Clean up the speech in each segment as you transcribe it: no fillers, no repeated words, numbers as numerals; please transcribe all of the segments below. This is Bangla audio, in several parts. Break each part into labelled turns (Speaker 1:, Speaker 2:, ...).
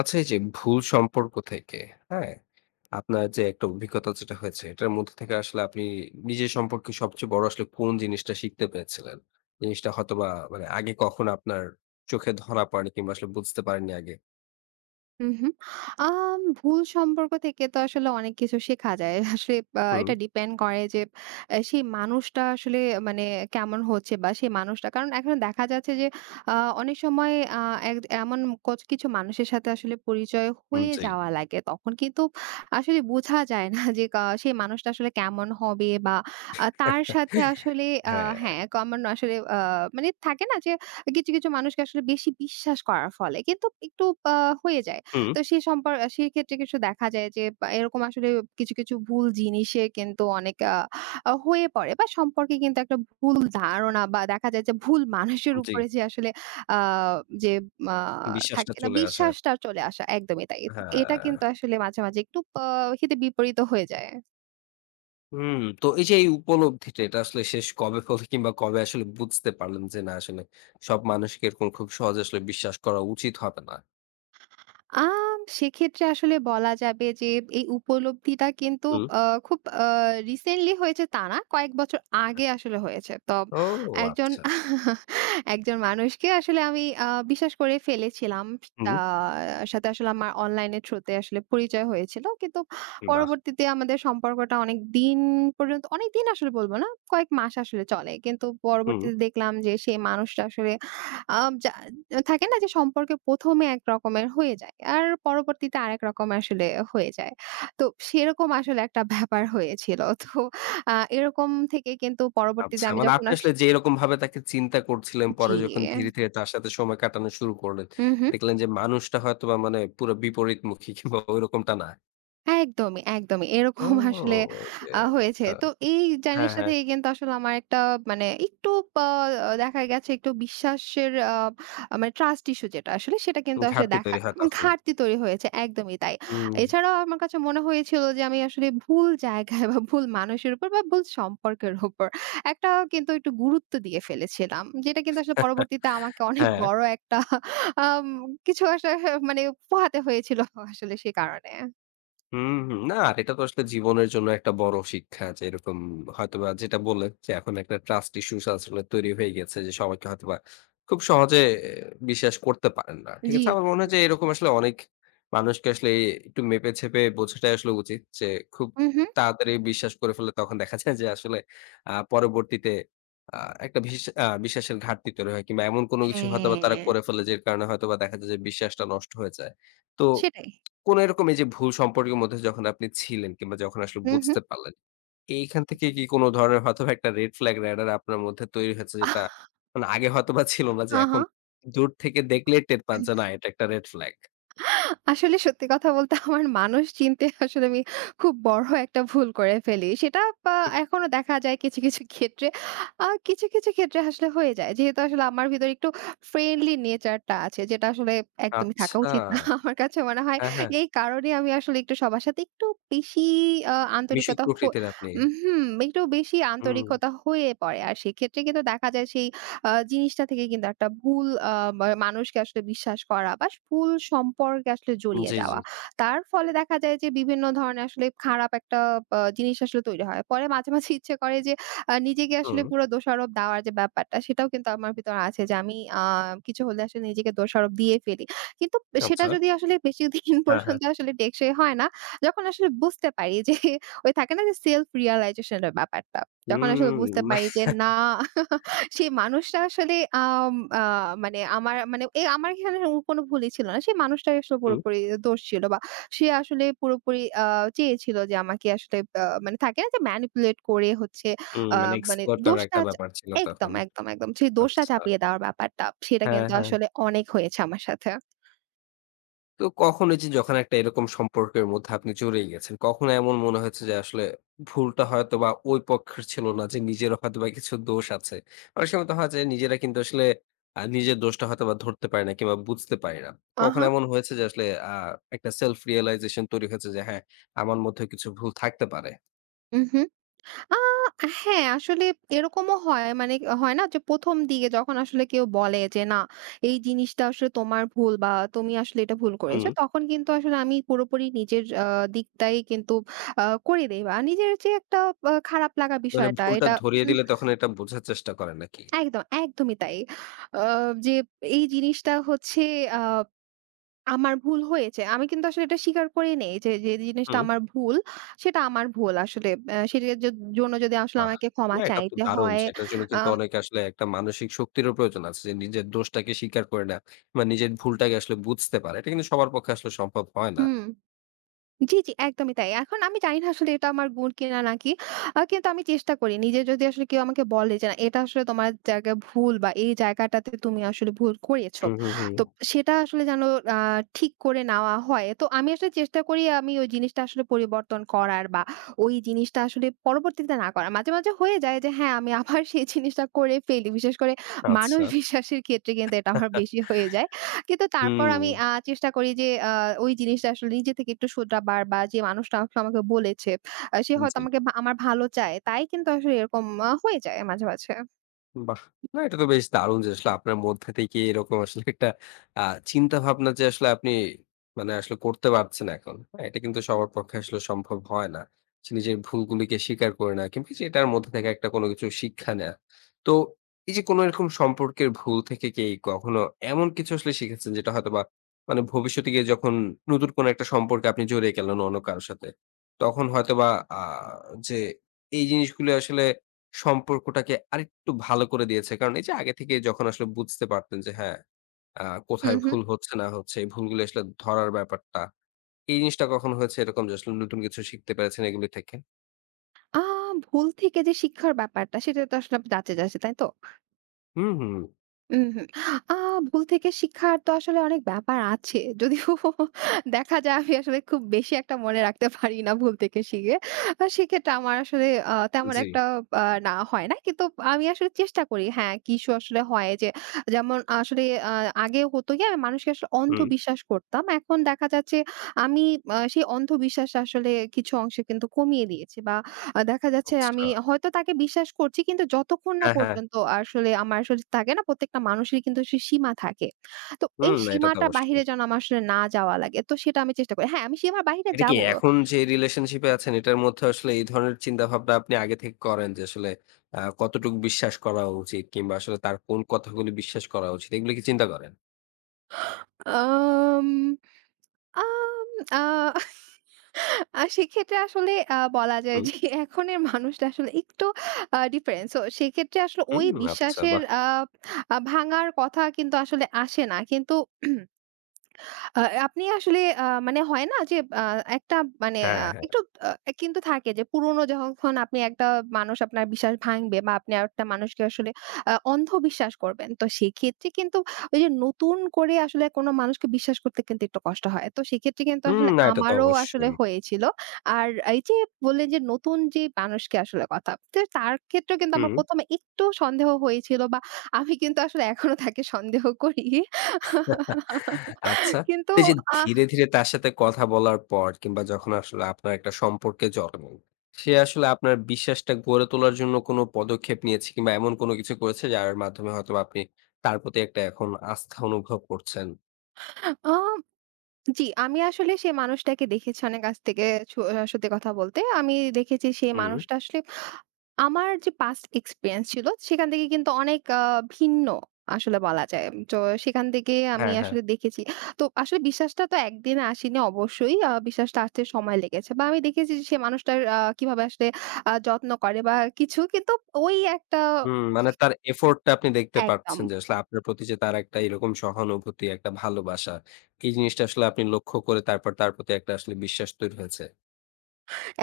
Speaker 1: আচ্ছা এই যে ভুল সম্পর্ক থেকে, হ্যাঁ? আপনার যে একটা অভিজ্ঞতা যেটা হয়েছে, এটার মধ্যে থেকে আসলে আপনি নিজের সম্পর্কে সবচেয়ে বড় আসলে কোন জিনিসটা শিখতে পেরেছিলেন? জিনিসটা হয়তোবা মানে আগে কখনো আপনার চোখে ধরা পড়েনি কিংবা আসলে বুঝতে পারেননি আগে।
Speaker 2: হুম, হুম। ভুল সম্পর্ক থেকে তো আসলে অনেক কিছু শেখা যায়। আসলে
Speaker 1: হুম,
Speaker 2: এটা ডিপেন্ড করে যে সেই মানুষটা আসলে মানে কেমন হচ্ছে বা সেই মানুষটা কারণ এখন দেখা যাচ্ছে যে আ অনেক সময় আ এক এমন কোচ কিছু মানুষের সাথে আসলে পরিচয়
Speaker 1: হুম,
Speaker 2: হয়ে
Speaker 1: জি।
Speaker 2: যাওয়া লাগে। তখন কিন্তু আসলে বোঝা যায় না যে সেই মানুষটা আসলে কেমন হবে বা তার সাথে আসলে আ
Speaker 1: হ্যাঁ,
Speaker 2: হ্যাঁ, কমন আসলে মানে থাকে না যে কিছু, কিছু মানুষকে আসলে বেশি বিশ্বাস করার ফলে কিন্তু একটু আ হয়ে যায়।
Speaker 1: হুম,
Speaker 2: তো সেই সম্পর আ সেই ক্ষেত্রে কিছু দেখা যায় যে বা এরকম আসলে কিছু, কিছু ভুল জিনিসে কিন্তু অনেক আ আ হয়ে পড়ে বা সম্পর্কে কিন্তু একটা ভুল ধারণা বা দেখা যায় যে ভুল মানুষের
Speaker 1: জি।
Speaker 2: উপরে যে আসলে আ যে আ
Speaker 1: বিশ্বাসটা
Speaker 2: থাকে না
Speaker 1: চলে আসা।
Speaker 2: বিশ্বাসটা চলে আসা একদমই তাই। তো এটা
Speaker 1: হ্যাঁ।
Speaker 2: কিন্তু আসলে মাঝে, মাঝে একটু হিতে বিপরীত হয়ে যায়।
Speaker 1: হুম, তো এই যে এই উপলব্ধিটা এটা আসলে শেষ কবে হলো কিংবা কবে আসলে বুঝতে পারলেন যে না আসলে সব মানুষকে এরকম খুব সহজে আসলে বিশ্বাস করা উচিত হবে না?
Speaker 2: সেক্ষেত্রে আসলে বলা যাবে যে এই উপলব্ধিটা কিন্তু
Speaker 1: হুম।
Speaker 2: আ খুব রিসেন্টলি হয়েছে তা না। কয়েক বছর আগে আসলে হয়েছে। তো
Speaker 1: ও
Speaker 2: একজন
Speaker 1: আচ্ছা।
Speaker 2: একজন মানুষকে আসলে আমি বিশ্বাস করে ফেলেছিলাম।
Speaker 1: হুম,
Speaker 2: তার সাথে আসলে আমার অনলাইনের থ্রুতে আসলে পরিচয় হয়েছিল। কিন্তু
Speaker 1: বাহ!
Speaker 2: পরবর্তীতে আমাদের সম্পর্কটা অনেক দিন পর্যন্ত অনেকদিন আসলে বলব না। কয়েক মাস আসলে চলে। কিন্তু
Speaker 1: হুম।
Speaker 2: পরবর্তীতে দেখলাম যে সেই মানুষটা আসলে আ যা থাকে না যে সম্পর্কে ১ম এ এক রকমের হয়ে যায়। আর পরবর্তীতে আরেক রকম আসলে হয়ে যায়। তো সেরকম আসলে একটা ব্যাপার হয়েছিল। তো এরকম থেকে কিন্তু পরবর্তীতে
Speaker 1: আচ্ছা
Speaker 2: আমি
Speaker 1: মানে
Speaker 2: যখন
Speaker 1: আপনি আসলে যে এরকমভাবে তাকে চিন্তা করছিলেন,
Speaker 2: জি।
Speaker 1: পরে যখন ধীরে, ধীরে তার সাথে সময় কাটানো শুরু করলেন,
Speaker 2: উহু।
Speaker 1: দেখলেন যে মানুষটা হয়তোবা মানে পুরো বিপরীতমুখী কিংবা ওইরকমটা না।
Speaker 2: একদমই, একদমই।
Speaker 1: ও
Speaker 2: এরকম আসলে
Speaker 1: ওকে
Speaker 2: হয়েছে।
Speaker 1: আচ্ছা।
Speaker 2: তো এই
Speaker 1: হ্যাঁ,
Speaker 2: জিনিসটা
Speaker 1: হ্যাঁ।
Speaker 2: থেকে কিন্তু আসলে আমার একটা মানে একটু পা দেখা গেছে একটু বিশ্বাসের মানে ট্রাস্ট ইস্যু যেটা আসলে সেটা কিন্তু আসলে
Speaker 1: ঘাটতি তৈরি হয় তখন।
Speaker 2: ঘাটতি তৈরি হয়েছে। একদমই তাই।
Speaker 1: হুম।
Speaker 2: এছাড়াও আমার কাছে মনে হয়েছিল যে আমি আসলে ভুল জায়গায় বা ভুল মানুষের উপর বা ভুল সম্পর্কের উপর একটা কিন্তু একটু গুরুত্ব দিয়ে ফেলেছিলাম। যেটা কিন্তু আসলে পরবর্তীতে আমাকে অনেক
Speaker 1: হ্যাঁ।
Speaker 2: বড় একটা আম কিছু আসলে মানে পোহাতে হয়েছিল আসলে সে কারণে।
Speaker 1: হুম, হুম। না, আর এটা তো আসলে জীবনের জন্য একটা বড় শিক্ষা যে এরকম হয়তোবা যেটা বললেন যে এখন একটা ট্রাস্ট ইস্যুস আসলে তৈরি হয়ে গেছে যে সবাইকে হয়তোবা খুব সহজে আহ, বিশ্বাস করতে পারেন না। ঠিক
Speaker 2: জি, জি,
Speaker 1: আছে? আমার মনে
Speaker 2: জি,
Speaker 1: হয় যে
Speaker 2: জি।
Speaker 1: এরকম আসলে অনেক মানুষকে আসলে এই একটু মেপে ছেপে বোঝাটাই আসলে উচিত। যে খুব
Speaker 2: হু, হু।
Speaker 1: তাড়াতাড়ি বিশ্বাস করে ফেললে তখন দেখা যায় যে আসলে পরবর্তীতে আ একটা ভিস আ বিশ্বাসের ঘাটতি তৈরি হয় কিংবা এমন কোনো কিছু হয়তোবা তারা
Speaker 2: হ্যাঁ,
Speaker 1: করে ফেলে যে কারণে হয়তোবা দেখা যায় যে বিশ্বাসটা নষ্ট হয়ে যায়। তো
Speaker 2: সেটাই।
Speaker 1: কোন এরকম এই যে ভুল সম্পর্কের মধ্যে যখন আপনি ছিলেন কিংবা যখন আসলে
Speaker 2: হু, হু।
Speaker 1: বুঝতে পারলেন, এইখান থেকে কি কোন ধরনের হয়তোবা একটা রেড ফ্ল্যাগ রাডার আপনার মধ্যে তৈরি হয়েছে যেটা মানে আগে হয়তোবা ছিল না যে
Speaker 2: আহা!
Speaker 1: এখন দূর থেকে দেখলেই টের পান যে না এটা একটা রেড ফ্ল্যাগ।
Speaker 2: আসলে সত্যি কথা বলতে আমার মানুষ চিনতে আসলে আমি খুব বড় একটা ভুল করে ফেলি। সেটা
Speaker 1: হুম,
Speaker 2: এখনো দেখা যায় কিছু, কিছু ক্ষেত্রে। কিছু, কিছু ক্ষেত্রে আসলে হয়ে যায়। যেহেতু আসলে আমার ভিতরে একটু ফ্রেন্ডলি নেচারটা আছে যেটা আসলে একদমই থাকা
Speaker 1: আচ্ছা।
Speaker 2: উচিত না। আমার কাছে মনে হয়
Speaker 1: হ্যাঁ, হ্যাঁ।
Speaker 2: এই কারণে আমি আসলে একটু সবার সাথে একটু বেশি আ
Speaker 1: মিশুক
Speaker 2: আন্তরিকতা হ
Speaker 1: প্রকৃতির আপনি।
Speaker 2: উহুম, একটু বেশি
Speaker 1: হুম,
Speaker 2: আন্তরিকতা হয়ে পড়ে। আর সেক্ষেত্রে কিন্তু দেখা যায় সেই জিনিসটা থেকে কিন্তু একটা ভুল আ মা মানুষকে আসলে বিশ্বাস করা বা ভুল সম্পর্কে আসলে জড়িয়ে
Speaker 1: জি, জি।
Speaker 2: যাওয়া। তার ফলে দেখা যায় যে বিভিন্ন ধরনের আসলে খারাপ একটা জিনিস আসলে তৈরি হয়। পরে মাঝে, মাঝে ইচ্ছে করে যে নিজেকে আসলে
Speaker 1: হুম,
Speaker 2: পুরো দোষারোপ দেওয়ার যে ব্যাপারটা সেটাও কিন্তু আমার ভিতরে আছে যে আমি কিছু হলে আসলে নিজেকে দোষারোপ দিয়ে ফেলি। কিন্তু সেটা
Speaker 1: আচ্ছা।
Speaker 2: যদি আসলে বেশিদিন
Speaker 1: হ্যাঁ, হ্যাঁ।
Speaker 2: পর্যন্ত আসলে টেকসই হয় না, যখন আসলে বুঝতে পারি যে ওই থাকে না যে self realization এর ব্যাপারটা। যখন আসলে
Speaker 1: হুম,
Speaker 2: বুঝতে
Speaker 1: মানে
Speaker 2: পারি যে না সেই মানুষটা আসলে আম আ মানে আমার মানে এ আমার এখানে ওর কোনো ভুলই ছিল না। সেই মানুষটার আসলে
Speaker 1: হুম,
Speaker 2: পুরোপুরি দোষ ছিল বা সে আসলে পুরোপুরি চেয়েছিল যে আমাকে আসলে মানে থাকে না যে manipulate করে হচ্ছে
Speaker 1: হুম,
Speaker 2: আ
Speaker 1: মানে
Speaker 2: মানে
Speaker 1: এক্সপ্লোর করার
Speaker 2: দোষটা
Speaker 1: একটা
Speaker 2: চা
Speaker 1: ব্যাপার ছিল
Speaker 2: একদম,
Speaker 1: তখন।
Speaker 2: একদম, একদম। সেই দোষটা
Speaker 1: আচ্ছা।
Speaker 2: চাপিয়ে দেওয়ার ব্যাপারটা সেটা
Speaker 1: হ্যাঁ,
Speaker 2: কিন্তু
Speaker 1: হ্যাঁ।
Speaker 2: আসলে অনেক হয়েছে আমার সাথে।
Speaker 1: তো কখন এই যে যখন একটা এরকম সম্পর্কের মধ্যে আপনি জড়িয়ে গেছেন, কখনো এমন মনে হয়েছে যে আসলে ভুলটা হয়তোবা ওই পক্ষের ছিল না যে নিজেরও হয়তোবা কিছু দোষ আছে। অনেক সময় তো হয় যে নিজেরা কিন্তু আসলে নিজের দোষটা হয়তোবা ধরতে পারি না কিংবা বুঝতে পারি না।
Speaker 2: আহা!
Speaker 1: কখনো এমন হয়েছে যে আসলে আ একটা self realization তৈরি হয়েছে যে হ্যাঁ, আমার মধ্যেও কিছু ভুল থাকতে পারে।
Speaker 2: উহু। আ হ্যাঁ, আসলে এরকমও হয়। মানে হয় না যে ১ম দিকে যখন আসলে কেউ বলে যে, "না, এই জিনিসটা আসলে তোমার ভুল বা তুমি আসলে এটা ভুল করেছো।"
Speaker 1: হুম।
Speaker 2: তখন কিন্তু আসলে আমি পুরোপুরি নিজের দিকটাই কিন্তু করে দেই বা নিজের যে একটা খারাপ লাগা
Speaker 1: মানে
Speaker 2: বিষয়টা
Speaker 1: ভুলটা
Speaker 2: এটা
Speaker 1: ধরিয়ে
Speaker 2: উম
Speaker 1: দিলে তখন এটা বোঝার চেষ্টা করেন নাকি?
Speaker 2: একদম, একদমই তাই। আ যে এই জিনিসটা হচ্ছে আ আমার ভুল হয়েছে। আমি কিন্তু আসলে এটা স্বীকার করে নেই যে, যে জিনিসটা
Speaker 1: হুম।
Speaker 2: আমার ভুল, সেটা আমার ভুল আসলে। আ সেটার জ জন্য যদি আসলে
Speaker 1: বাহ!
Speaker 2: আমাকে ক্ষমা
Speaker 1: না এটা তো
Speaker 2: চাইতে
Speaker 1: দারুণ।
Speaker 2: হয়
Speaker 1: সেটার জন্য কিন্তু
Speaker 2: আম
Speaker 1: অনেকে আসলে একটা মানসিক শক্তিরও প্রয়োজন আছে। যে নিজের দোষটাকে স্বীকার করে নেয়া বা নিজের ভুলটাকে আসলে বুঝতে পারা। এটা কিন্তু সবার পক্ষে আসলে সম্ভব হয় না।
Speaker 2: হুম। জি, জি, একদমই তাই। এখন আমি জানি না আসলে এটা আমার গুণ কিনা নাকি। কিন্তু আমি চেষ্টা করি। নিজে যদি আসলে কেউ আমাকে বলে যে, "না, এটা আসলে তোমার জায়গায় ভুল বা এই জায়গাটাতে তুমি আসলে ভুল করেছো।"
Speaker 1: হুম, হুম, হুম।
Speaker 2: তো সেটা আসলে যেন আ ঠিক করে নেওয়া হয়। তো আমি আসলে চেষ্টা করি আমি ওই জিনিসটা আসলে পরিবর্তন করার বা ওই জিনিসটা আসলে পরবর্তীতে না করার। মাঝে, মাঝে হয়ে যায় যে হ্যাঁ, আমি আবার সেই জিনিসটা করে ফেলি। বিশেষ করে মানুষ
Speaker 1: আচ্ছা।
Speaker 2: বিশ্বাসের ক্ষেত্রে কিন্তু এটা আমার বেশি হয়ে যায়। কিন্তু তারপর
Speaker 1: হুম,
Speaker 2: আমি চেষ্টা করি যে ওই জিনিসটা আসলে নিজে থেকে একটু শোধরাবার বা যে মানুষটা আসলে আমাকে বলেছে, সে হয়তো
Speaker 1: জি।
Speaker 2: আমাকে আমার ভালো চায়। তাই কিন্তু আসলে এরকম হয়ে যায় মাঝে, মাঝে।
Speaker 1: বাহ! না এটা তো বেশ দারুণ যে আসলে আপনার মধ্যে থেকে এরকম আসলে একটা আ চিন্তা ভাবনা যে আসলে আপনি মানে আসলে করতে পারছেন এখন। হ্যাঁ? এটা কিন্তু সবার পক্ষে আসলে সম্ভব হয় না। সে নিজের ভুলগুলিকে স্বীকার করে নেওয়া কিংবা যে এটার মধ্যে থেকে একটা কোনো কিছু শিক্ষা নেয়া। তো এই যে কোনো এরকম সম্পর্কের ভুল থেকে কি কখনো এমন কিছু আসলে শিখেছেন যেটা হয়তোবা মানে ভবিষ্যতে গিয়ে যখন নতুন কোনো একটা সম্পর্কে আপনি জড়িয়ে গেলেন অন্য কারো সাথে, তখন হয়তোবা আ যে এই জিনিসগুলো আসলে সম্পর্কটাকে আরেকটু ভালো করে দিয়েছে। কারণ এই যে আগে থেকে যখন আসলে বুঝতে পারতেন যে হ্যাঁ, আ
Speaker 2: হুম,
Speaker 1: কোথায়
Speaker 2: হুম।
Speaker 1: ভুল হচ্ছে না হচ্ছে, এই ভুলগুলো আসলে ধরার ব্যাপারটা। এই জিনিসটা কখনো হয়েছে এরকম যে আসলে নতুন কিছু শিখতে পেরেছেন এগুলি থেকে?
Speaker 2: আ ভুল থেকে যে শিক্ষার ব্যাপারটা সেটা তো আসলে আপনি জানতে চাচ্ছেন, তাই তো?
Speaker 1: হুম, হুম।
Speaker 2: উম হুম। আ ভুল থেকে শিক্ষার তো আসলে অনেক ব্যাপার আছে। যদিও দেখা যায় আমি আসলে খুব বেশি একটা মনে রাখতে পারি না ভুল থেকে শিখে। সেক্ষেত্রে আমার আসলে তেমন
Speaker 1: জি।
Speaker 2: একটা না হয় না। কিন্তু আমি আসলে চেষ্টা করি হ্যাঁ, কিছু আসলে হয় যে যেমন আসলে আ আগে হতো কি আমি মানুষকে আসলে
Speaker 1: হুম।
Speaker 2: অন্ধবিশ্বাস করতাম। এখন দেখা যাচ্ছে আমি সেই অন্ধবিশ্বাস আসলে কিছু অংশে কিন্তু কমিয়ে দিয়েছি বা দেখা যাচ্ছে আমি
Speaker 1: আচ্ছা।
Speaker 2: হয়তো তাকে বিশ্বাস করছি কিন্তু যতক্ষণ না
Speaker 1: হ্যাঁ, হ্যাঁ।
Speaker 2: পর্যন্ত আসলে আমার আসলে থাকে না প্রত্যেকটা মানুষেরই কিন্তু সে সীমা থাকে। তো এই
Speaker 1: হুম, না এটা তো
Speaker 2: সীমাটার বাহিরে
Speaker 1: অবশ্যই।
Speaker 2: যেন আমার আসলে না যাওয়া লাগে। তো সেটা আমি চেষ্টা করি। হ্যাঁ, আমি সীমার বাহিরে
Speaker 1: এটা কি
Speaker 2: যাব।
Speaker 1: এখন যে রিলেশনশিপ এ আছেন এটার মধ্যে আসলে এই ধরনের চিন্তাভাবনা আপনি আগে থেকে করেন যে আসলে কতটুকু বিশ্বাস করা উচিত কিংবা আসলে তার কোন কথাগুলি বিশ্বাস করা উচিত এগুলো কি চিন্তা করেন?
Speaker 2: আম আম আ আ সেক্ষেত্রে আসলে বলা যায়
Speaker 1: হুম,
Speaker 2: যে এখনের মানুষটা আসলে একটু ডিফারেন্ট। সো সেক্ষেত্রে আসলে ওই
Speaker 1: হুম আচ্ছা
Speaker 2: বিশ্বাসের
Speaker 1: বাহ!
Speaker 2: আ আ ভাঙার কথা কিন্তু আসলে আসে না। কিন্তু আ আপনি আসলে মানে হয় না যে একটা মানে
Speaker 1: হ্যাঁ, হ্যাঁ।
Speaker 2: একটু আ কিন্তু থাকে যে পুরনো যখন আপনি একটা মানুষ আপনার বিশ্বাস ভাঙবে বা আপনি আরেকটা মানুষকে আসলে অন্ধ বিশ্বাস করবেন। তো সেক্ষেত্রে কিন্তু ওই যে নতুন করে আসলে কোনো মানুষকে বিশ্বাস করতে কিন্তু একটু কষ্ট হয়। তো সেক্ষেত্রে কিন্তু
Speaker 1: হুম,
Speaker 2: আসলে
Speaker 1: না এটা তো
Speaker 2: আমারও আসলে
Speaker 1: অবশ্যই।
Speaker 2: হয়েছিল। আর এই যে বললেন যে নতুন যে মানুষকে আসলে কথা, তো তার ক্ষেত্রেও কিন্তু আমার
Speaker 1: হুম।
Speaker 2: ১ম এ একটু সন্দেহ হয়েছিল বা আমি কিন্তু আসলে এখনো তাকে সন্দেহ করি।
Speaker 1: আচ্ছা।
Speaker 2: কিন্তু
Speaker 1: এই যে
Speaker 2: আ
Speaker 1: ধীরে, ধীরে তার সাথে কথা বলার পর কিংবা যখন আসলে আপনার একটা সম্পর্কে জড়ালেন, সে আসলে আপনার বিশ্বাসটা গড়ে তোলার জন্য কোনো পদক্ষেপ নিয়েছে কিংবা এমন কোনো কিছু করেছে যার মাধ্যমে হয়তোবা আপনি তার প্রতি একটা এখন আস্থা অনুভব করছেন?
Speaker 2: আ জি, আমি আসলে সেই মানুষটাকে দেখেছি অনেক কাছ থেকে স সত্যি কথা বলতে। আমি দেখেছি সেই
Speaker 1: হুম।
Speaker 2: মানুষটা আসলে আমার যে past experience ছিল সেখান থেকে কিন্তু অনেক ভিন্ন আসলে বলা যায়। তো সেখান থেকে আমি
Speaker 1: হ্যাঁ, হ্যাঁ।
Speaker 2: আসলে দেখেছি। তো আসলে বিশ্বাসটা তো একদিনে আসেনি অবশ্যই। বিশ্বাসটা আসতে সময় লেগেছে। বা আমি দেখেছি যে সেই মানুষটার কিভাবে আসলে যত্ন করে বা কিছু। কিন্তু ওই একটা
Speaker 1: হুম, মানে তার এফোর্ট টা আপনি দেখতে
Speaker 2: একদম,
Speaker 1: পাচ্ছেন যে আসলে আপনার প্রতি যে তার একটা এরকম সহানুভূতি, একটা ভালোবাসা, এই জিনিসটা আসলে আপনি লক্ষ্য করে তারপর তার প্রতি একটা আসলে বিশ্বাস তৈরি হয়েছে।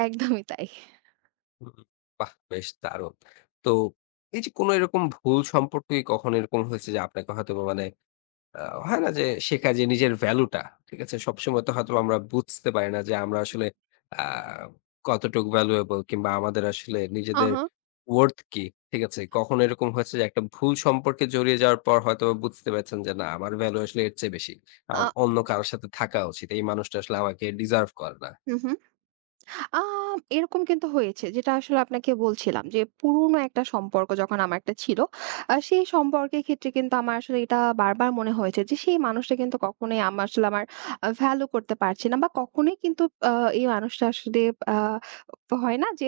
Speaker 2: একদমই তাই।
Speaker 1: হুম, বাহ! বেশ দারুণ। তো এই যে কোনো এরকম ভুল সম্পর্কে কখনো এরকম হয়েছে যে আপনাকে হয়তোবা মানে আ হয় না যে শেখা যে নিজের ভ্যালুটা, ঠিক আছে? সবসময় তো হয়তোবা আমরা বুঝতে পারি না যে আমরা আসলে আ কতটুকু ভ্যালুয়েবল কিংবা আমাদের আসলে নিজেদের
Speaker 2: আহা,
Speaker 1: worth কি, ঠিক আছে? কখনো এরকম হয়েছে যে একটা ভুল সম্পর্কে জড়িয়ে যাওয়ার পর হয়তোবা বুঝতে পেরেছেন যে না আমার ভ্যালু আসলে এর চেয়ে বেশি।
Speaker 2: আ
Speaker 1: আমার অন্য কারো সাথে থাকা উচিত। এই মানুষটা আসলে আমাকে ডিজার্ভ করে না।
Speaker 2: হু, হু। এরকম কিন্তু হয়েছে যেটা আসলে আপনাকে বলছিলাম যে পুরনো একটা সম্পর্ক যখন আমার একটা ছিল সেই সম্পর্কের ক্ষেত্রে কিন্তু আমার আসলে এটা বারবার মনে হয়েছে যে সেই মানুষটা কিন্তু কখনোই আমার আসলে আমার ভ্যালু করতে পারছে না বা কখনোই কিন্তু আ এই মানুষটা আসলে আ হয় না যে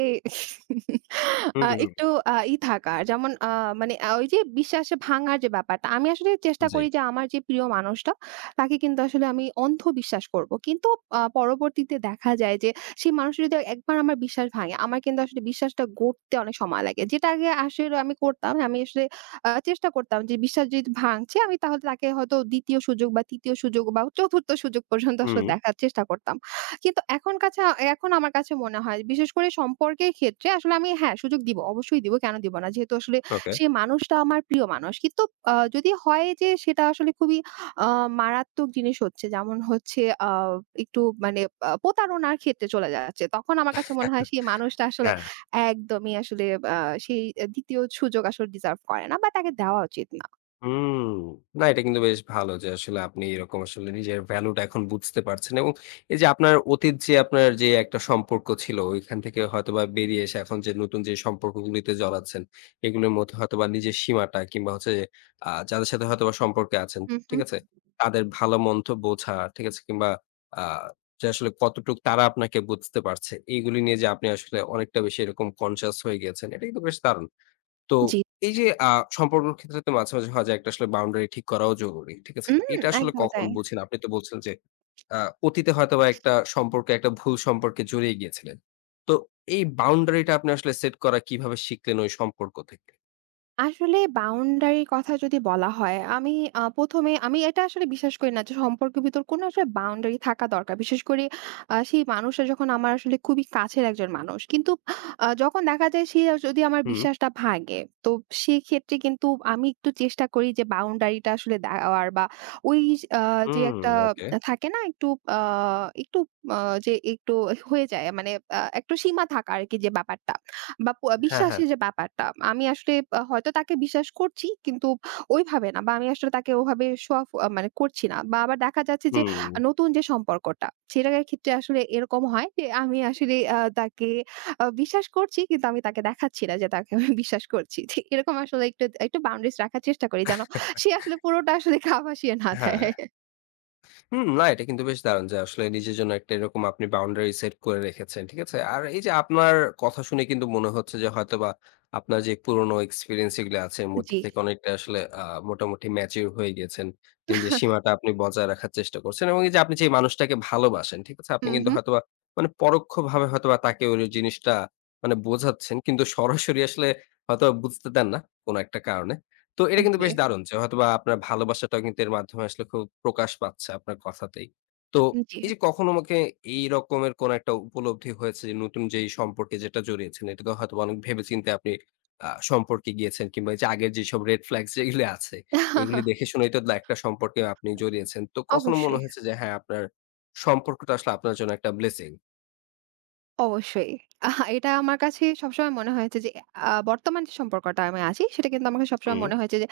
Speaker 1: হুম, হুম।
Speaker 2: একটু আ ই থাকার যেমন মানে ওই যে বিশ্বাসে ভাঙার যে ব্যাপারটা আমি আসলে চেষ্টা
Speaker 1: জি।
Speaker 2: করি যে আমার যে প্রিয় মানুষটা তাকে কিন্তু আসলে আমি অন্ধ বিশ্বাস করব। কিন্তু পরবর্তীতে দেখা যায় যে সেই মানুষটা যদি একবার আমার বিশ্বাস ভাঙে, আমার কিন্তু আসলে বিশ্বাসটা গড়তে অনেক সময় লাগে। যেটা আগে আসলে আমি করতাম, আমি আসলে চেষ্টা করতাম যে বিশ্বাস যদি ভাঙছে আমি তাহলে তাকে হয়তো ২য় সুযোগ বা ৩য় সুযোগ বা ৪র্থ সুযোগ পর্যন্ত আসলে
Speaker 1: হুম,
Speaker 2: দেখার চেষ্টা করতাম। কিন্তু এখন আমার কাছে মনে হয় বিশেষ করে সম্পর্কের ক্ষেত্রে আসলে আমি হ্যাঁ, সুযোগ দিব। অবশ্যই দিব। কেন দিব না? যেহেতু আসলে
Speaker 1: ওকে।
Speaker 2: সেই মানুষটা আমার প্রিয় মানুষ। কিন্তু যদি হয় যে সেটা আসলে খুবই আ মারাত্মক জিনিস হচ্ছে যেমন হচ্ছে আ একটু মানে প্রতারণার ক্ষেত্রে চলে যাচ্ছে। তখন আমার কাছে মনে হয় সেই মানুষটা আসলে
Speaker 1: হ্যাঁ।
Speaker 2: একদমই আসলে আ সেই দ্বিতীয় সুযোগ আসলে ডিজার্ভ করে না বা তাকে দেওয়া উচিত না।
Speaker 1: হুম। না এটা কিন্তু বেশ ভালো যে আসলে আপনি এরকম আসলে নিজের ভ্যালুটা এখন বুঝতে পারছেন এবং এই যে আপনার অতীত যে আপনার যে একটা সম্পর্ক ছিল ওইখান থেকে হয়তোবা বেরিয়ে এসে এখন যে নতুন যে সম্পর্কগুলিতে জড়াচ্ছেন এগুলোর মধ্যে হয়তোবা নিজের সীমাটা কিংবা হচ্ছে যে যাদের সাথে হয়তোবা সম্পর্কে আছেন,
Speaker 2: হু, হু।
Speaker 1: ঠিক আছে? তাদের ভালো মন্দ বোঝা, ঠিক আছে? কিংবা আ যে আসলে কতটুক তারা আপনাকে বুঝতে পারছে এইগুলি নিয়ে যে আপনি আসলে অনেকটা বেশি এরকম কনসিয়াস হয়ে গিয়েছেন এটা কিন্তু বেশ দারুণ। তো
Speaker 2: জি।
Speaker 1: এই যে সম্পর্কের ক্ষেত্রে তো মাঝে, মাঝে হয় যে একটা আসলে বাউন্ডারি ঠিক করাও জরুরি। ঠিক আছে?
Speaker 2: উম
Speaker 1: এটা আসলে
Speaker 2: একদমই
Speaker 1: কখন
Speaker 2: তাই।
Speaker 1: বুঝেন? আপনি তো বলছেন যে আ অতীতে হয়তোবা একটা সম্পর্কে একটা ভুল সম্পর্কে জড়িয়ে গিয়েছিলেন। তো এই বাউন্ডারিটা আপনি আসলে সেট করা কিভাবে শিখলেন ওই সম্পর্ক থেকে?
Speaker 2: আসলে বাউন্ডারির কথা যদি বলা হয়, আমি ১ম এ এটা আসলে বিশ্বাস করি না যে সম্পর্কের ভিতর কোনো আসলে বাউন্ডারি থাকা দরকার। বিশেষ করে সেই মানুষটা যখন আমার আসলে খুবই কাছের একজন মানুষ। কিন্তু যখন দেখা যায় সে যদি আমার
Speaker 1: হুম,
Speaker 2: বিশ্বাসটা ভাঙে, তো সেক্ষেত্রে কিন্তু আমি একটু চেষ্টা করি যে বাউন্ডারিটা আসলে দেওয়ার বা ওই আ যে
Speaker 1: হুম,
Speaker 2: একটা
Speaker 1: ওকে।
Speaker 2: থাকে না একটু আ একটু আ যে একটু হয়ে যায় মানে একটু সীমা থাকা আরকি যে ব্যাপারটা। বা
Speaker 1: হ্যাঁ, হ্যাঁ।
Speaker 2: বিশ্বাসের যে ব্যাপারটা, আমি আসলে হয়তো তাকে বিশ্বাস করছি কিন্তু ওইভাবে না বা আমি আসলে তাকে ওভাবে শো অফ মানে করছি না। বা আবার দেখা যাচ্ছে যে
Speaker 1: হুম।
Speaker 2: নতুন যে সম্পর্কটা, সেটার ক্ষেত্রে আসলে এরকম হয় যে আমি আসলে তাকে বিশ্বাস করছি কিন্তু আমি তাকে দেখাচ্ছি না যে তাকে আমি বিশ্বাস করছি। যে এরকম আসলে একটু, একটু বাউন্ডারিজ রাখার চেষ্টা করি যেন সে আসলে পুরোটা আসলে গা ভাসিয়ে না দেয়।
Speaker 1: হ্যাঁ। হুম, না এটা কিন্তু বেশ দারুণ যে আসলে নিজের জন্য একটা এরকম আপনি বাউন্ডারি সেট করে রেখেছেন। ঠিক আছে? আর এই যে আপনার কথা শুনে কিন্তু মনে হচ্ছে যে হয়তোবা আপনার যে পুরোনো এক্সপেরিয়েন্স যেগুলো আছে এর মধ্যে
Speaker 2: জি।
Speaker 1: থেকে অনেকটা আসলে মোটামুটি ম্যাচিউর হয়ে গিয়েছেন। নিজের সীমাটা আপনি বজায় রাখার চেষ্টা করছেন এবং এই যে আপনি যে মানুষটাকে ভালোবাসেন, ঠিক আছে? আপনি
Speaker 2: হুম,
Speaker 1: কিন্তু
Speaker 2: হুম।
Speaker 1: হয়তোবা মানে পরোক্ষভাবে হয়তোবা তাকে ওই জিনিসটা মানে বোঝাচ্ছেন। কিন্তু সরাসরি আসলে হয়তোবা বুঝতে দেন না কোন একটা কারণে। তো এটা কিন্তু
Speaker 2: জি,
Speaker 1: বেশ দারুণ যে হয়তোবা আপনার ভালোবাসাটাও কিন্তু এর মাধ্যমে আসলে খুব প্রকাশ পাচ্ছে আপনার কথাতেই। তো
Speaker 2: জি।
Speaker 1: এই যে কখনো আমাকে এই রকমের কোন একটা উপলব্ধি হয়েছে যে নতুন যেই সম্পর্কে যেটা জড়িয়েছেন এটাকে হয়তোবা অনেক ভেবেচিন্তে আপনি সম্পর্কে গিয়েছেন কিংবা এই যে আগের যেসব রেড ফ্ল্যাগস যেগুলি আছে এগুলি দেখে শুনেই তো একটা সম্পর্কে আপনি জড়িয়েছেন। তো কখনো মনে
Speaker 2: অবশ্যই।
Speaker 1: হয়েছে যে হ্যাঁ, আপনার সম্পর্কটা আসলে আপনার জন্য একটা ব্লেসিং?
Speaker 2: অবশ্যই। আহা এটা আমার কাছে সবসময় মনে হয়েছে যে বর্তমান যে সম্পর্কটা আমি আছি সেটা কিন্তু আমাকে সবসময়
Speaker 1: হুম,
Speaker 2: মনে হয়েছে যে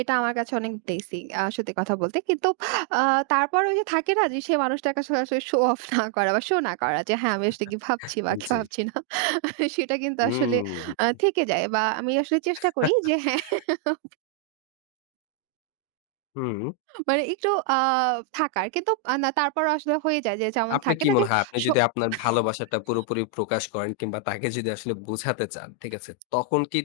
Speaker 2: এটা আমার কাছে অনেক বেশি সত্যি কথা বলতে। কিন্তু আ তারপর ওই যে থাকে না যে সে মানুষটার কাছে আসলে শো অফ না করা বা শো না করা যে হ্যাঁ, আমি আসলে কি ভাবছি বা কি
Speaker 1: জি।
Speaker 2: ভাবছি না সেটা কিন্তু আসলে
Speaker 1: হুম,
Speaker 2: থেকে যায় বা আমি আসলে চেষ্টা করি যে হ্যাঁ,
Speaker 1: হুম।
Speaker 2: মানে একটু আ থাকার। কিন্তু না তারপরও আসলে হয়ে যায় যে যেমন
Speaker 1: আপনার
Speaker 2: থাকে
Speaker 1: কি
Speaker 2: না যে
Speaker 1: মনে হয় আপনি
Speaker 2: শো
Speaker 1: যদি আপনার ভালোবাসাটা পুরোপুরি প্রকাশ করেন কিংবা তাকে যদি আসলে বোঝাতে চান, ঠিক আছে? তখন কি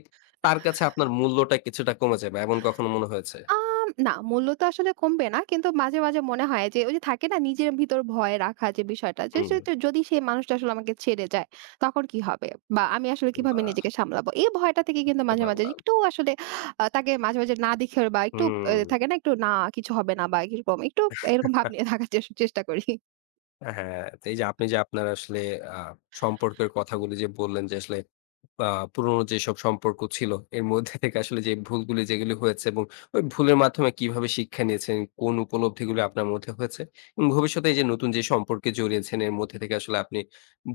Speaker 1: তার কাছে আপনার মূল্যটা কিছুটা কমে যাবে? এমন কখনো মনে হয়েছে?
Speaker 2: আম না, মূল্য তো আসলে কমবে না। কিন্তু মাঝে, মাঝে মনে হয় যে ওই যে থাকে না নিজের ভিতর ভয় রাখা যে বিষয়টা যে
Speaker 1: হুম,
Speaker 2: সে
Speaker 1: হুম।
Speaker 2: তো যদি সেই মানুষটা আসলে আমাকে ছেড়ে যায় তখন কি হবে? বা আমি আসলে কিভাবে নিজেকে
Speaker 1: বাহ!
Speaker 2: সামলাবো? এই ভয়টা থেকে কিন্তু
Speaker 1: বুঝতে
Speaker 2: মাঝে, মাঝে
Speaker 1: পারলাম।
Speaker 2: একটু আসলে তাকে মাঝে, মাঝে না দেখে বা একটু
Speaker 1: হুম।
Speaker 2: থাকে না একটু না কিছু হবে না বা এরকম একটু এরকম ভাব নিয়ে থাকার চেষ্টা করি।
Speaker 1: হ্যাঁ, তো এই যে আপনি যে আপনার আসলে আ সম্পর্কের কথাগুলো যে বললেন যে আসলে আ পুরোনো যেসব সম্পর্ক ছিল এর মধ্যে থেকে আসলে যে ভুলগুলি যেগুলি হয়েছে এবং ওই ভুলের মাধ্যমে কিভাবে শিক্ষা নিয়েছেন, কোন উপলব্ধিগুলো আপনার মধ্যে হয়েছে এবং ভবিষ্যতে এই যে নতুন যে সম্পর্কে জড়িয়েছেন এর মধ্যে থেকে আসলে আপনি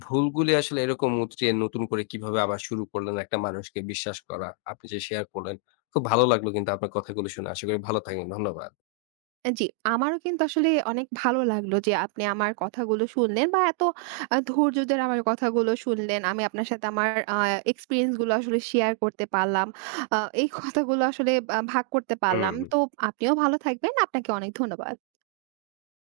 Speaker 1: ভুলগুলি আসলে এরকম উতরিয়ে নতুন করে কিভাবে আবার শুরু করলেন একটা মানুষকে বিশ্বাস করা। আপনি যে শেয়ার করলেন, খুব ভালো লাগলো কিন্তু আপনার কথাগুলো শুনে। আশা করি ভালো থাকবেন। ধন্যবাদ।
Speaker 2: জি, আমারও কিন্তু আসলে অনেক ভালো লাগলো যে আপনি আমার কথাগুলো শুনলেন বা এত ধৈর্য ধরে আমার কথাগুলো শুনলেন। আমি আপনার সাথে আমার এক্সপেরিয়েন্স গুলো আসলে শেয়ার করতে পারলাম। এই কথাগুলো আসলে ভাগ করতে পারলাম।
Speaker 1: হুম।
Speaker 2: তো আপনিও ভালো থাকবেন। আপনাকে অনেক ধন্যবাদ।